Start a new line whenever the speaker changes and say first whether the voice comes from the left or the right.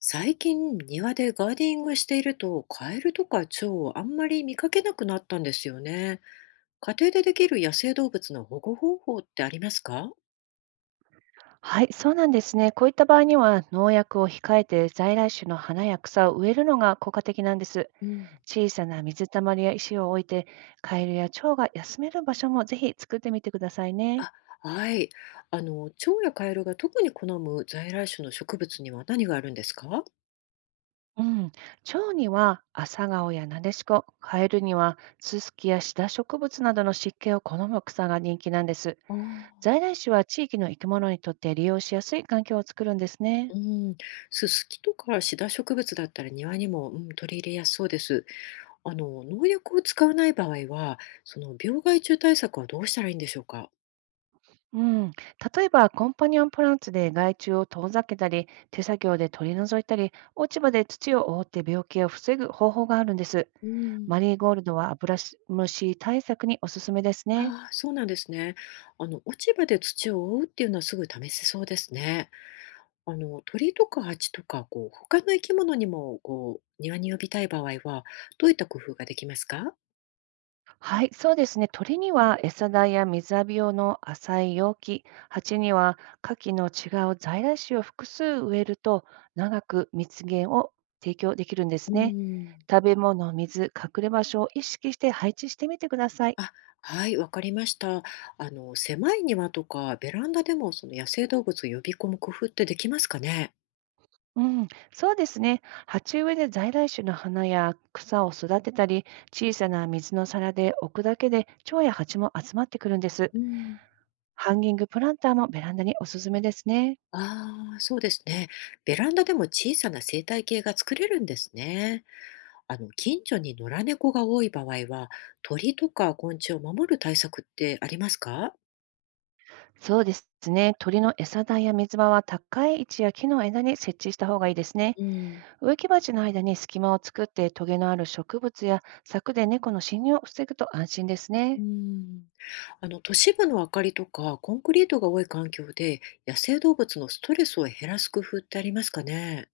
left: 最近庭でガーデニングしているとカエルとか蝶をあんまり見かけなくなったんですよね。家庭でできる野生動物の保護方法ってありますか？
right: はい、そうなんですね。こういった場合には、農薬を控えて在来種の花や草を植えるのが効果的なんです。
left: うん、
right: 小さな水たまりや石を置いて、カエルや蝶が休める場所もぜひ作ってみてくださいね。
left: はい。蝶やカエルが特に好む在来種の植物には何があるんですか？
right: うん、蝶には朝顔やなでしこ、カエルにはススキやシダ植物などの湿気を好む草が人気なんです。
left: ああ、
right: 在来種は地域の生き物にとって利用しやすい環境を作るんですね。
left: うん、ススキとかシダ植物だったら庭にも、うん、取り入れやすそうです。農薬を使わない場合は、その病害虫対策はどうしたらいいんでしょうか？
right: うん、例えばコンパニオンプランツで害虫を遠ざけたり、手作業で取り除いたり、落ち葉で土を覆って病気を防ぐ方法があるんです。
left: うん。
right: マリーゴールドはアブラシ虫対策におすすめですね。
left: ああ、そうなんですね。落ち葉で土を覆うっていうのはすぐ試せそうですね。鳥とか蜂とか、他の生き物にも、庭に呼びたい場合は、どういった工夫ができますか？
right: はい、そうですね。鳥には餌代や水浴び用の浅い容器、蜂には牡蠣の違う在来種を複数植えると長く蜜源を提供できるんで
left: う
right: すね。
left: ん。
right: 食べ物、水、隠れ場所を意識して配置してみてください。
left: あ、はい、わかりました。狭い庭とか、ベランダでも、その野生動物を呼び込む工夫ってできますかね？
right: うん、そうですね。鉢植えで在来種の花や草を育てたり、小さな水の皿で置くだけで蝶や蜂も集まってくるんです。
left: うん。
right: ハンギングプランターもベランダにおすすめですね。
left: ああ、そうですね。ベランダでも小さな生態系が作れるんですね。近所に野良猫が多い場合は、鳥とか昆虫を守る対策ってありますか？
right: そうですね。鳥の餌台や水場は高い位置や木の枝に設置した方がいいですね。
left: うん。
right: 植木鉢の間に隙間を作ってトゲのある植物や柵で猫の侵入を防ぐと安心です
left: う
right: ね。
left: ん、都市部の明かりとかコンクリートが多い環境で、野生動物のストレスを減らす工夫ってありますかね？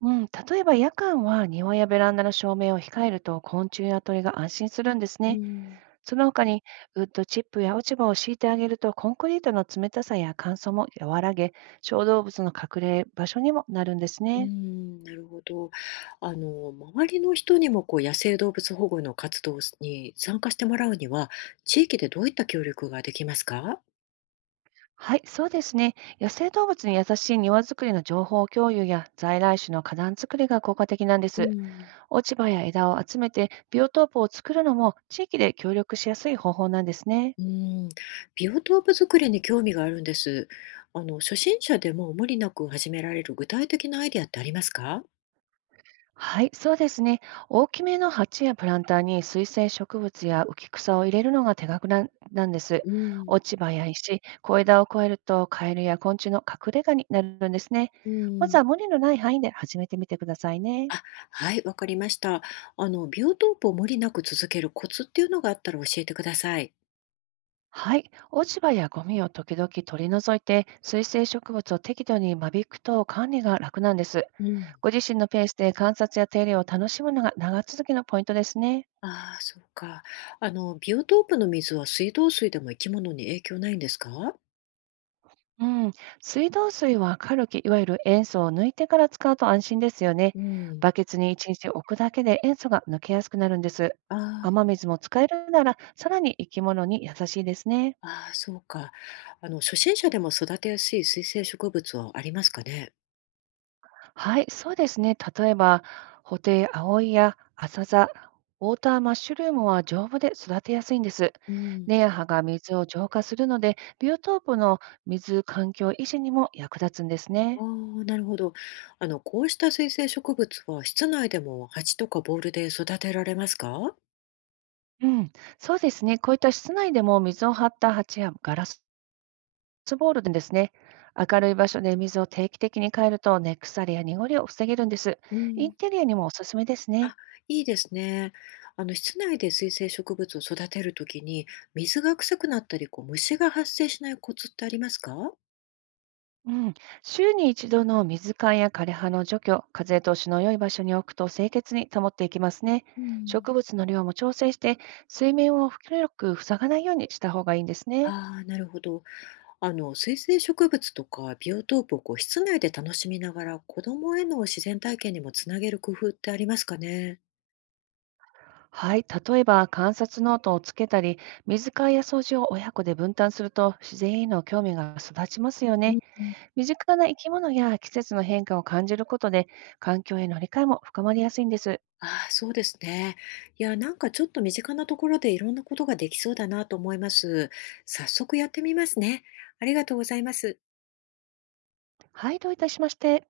right: うん、例えば夜間は庭やベランダの照明を控えると昆虫や鳥が安心するんです
left: う
right: ね。
left: ん、
right: その他に、ウッドチップや落ち葉を敷いてあげると、コンクリートの冷たさや乾燥も和らげ、小動物の隠れ場所にもなるんです
left: う
right: ね。
left: ん、なるほど。周りの人にも野生動物保護の活動に参加してもらうには、地域でどういった協力ができますか？
right: はい、そうですね。野生動物に優しい庭作りの情報共有や在来種の花壇作りが効果的なんで
left: う
right: す。
left: ん
right: 落ち葉や枝を集めてビオトープを作るのも地域で協力しやすい方法なんですね。
left: うん、ビオトープ作りに興味があるんです。初心者でも無理なく始められる具体的なアイディアってありますか？
right: はい、そうですね。大きめの鉢やプランターに水生植物や浮き草を入れるのが手がくななんです。
left: うん、
right: 落ち葉や石、小枝を越えるとカエルや昆虫の隠れ家になるんですね。
left: う
right: まず
left: ん、
right: は無理のない範囲で始めてみてくださいね。
left: あ、はい、わかりました。ビオトープを無理なく続けるコツっていうのがあったら教えてください。
right: はい、落ち葉やゴミを時々取り除いて、水生植物を適度に間引くと管理が楽なんです。
left: うん。
right: ご自身のペースで観察や手入れを楽しむのが長続きのポイントですね。
left: ああ、そうか。ビオトープの水は水道水でも生き物に影響ないんですか？
right: うん、水道水はカルキ、いわゆる塩素を抜いてから使うと安心ですよね。
left: うん、
right: バケツに1日置くだけで塩素が抜けやすくなるんです。
left: ああ、
right: 雨水も使えるなら、さらに生き物に優しいですね。
left: ああ、そうか。初心者でも育てやすい水生植物はありますかね？
right: はい、そうですね。例えば、ホテイアオイやアサザ、ウォーターマッシュルームは丈夫で育てやすいんです。
left: うん、
right: 根や葉が水を浄化するので、ビオトープの水環境維持にも役立つんです
left: あ
right: ね。
left: あ、なるほど。こうした水生植物は室内でも鉢とかボールで育てられますか？
right: うん、そうですね。こういった室内でも水を張った鉢やガラスボールでですね、明るい場所で水を定期的に変えると、根腐れや濁りを防げるんです。
left: う
right: イ
left: ん、
right: ンテリアにもおすすめです
left: あ、
right: ね。
left: いいですね。室内で水生植物を育てるときに、水が臭くなったり、虫が発生しないコツってありますか？
right: うん、週に一度の水換えや枯れ葉の除去、風通しの良い場所に置くと清潔に保っていきますね。
left: うん、
right: 植物の量も調整して、水面を広く塞がないようにした方がいいんですね。
left: ああ、なるほど。水生植物とかビオトープを室内で楽しみながら、子供への自然体験にもつなげる工夫ってありますかね。
right: はい、例えば観察ノートをつけたり、水替えや掃除を親子で分担すると自然への興味が育ちますよ
left: う
right: ね。
left: ん、
right: 身近な生き物や季節の変化を感じることで、環境への理解も深まりやすいんです。
left: ああ、そうですね。いや、なんかちょっと身近なところでいろんなことができそうだなと思います。早速やってみますね。ありがとうございます。
right: はい、どういたしまして。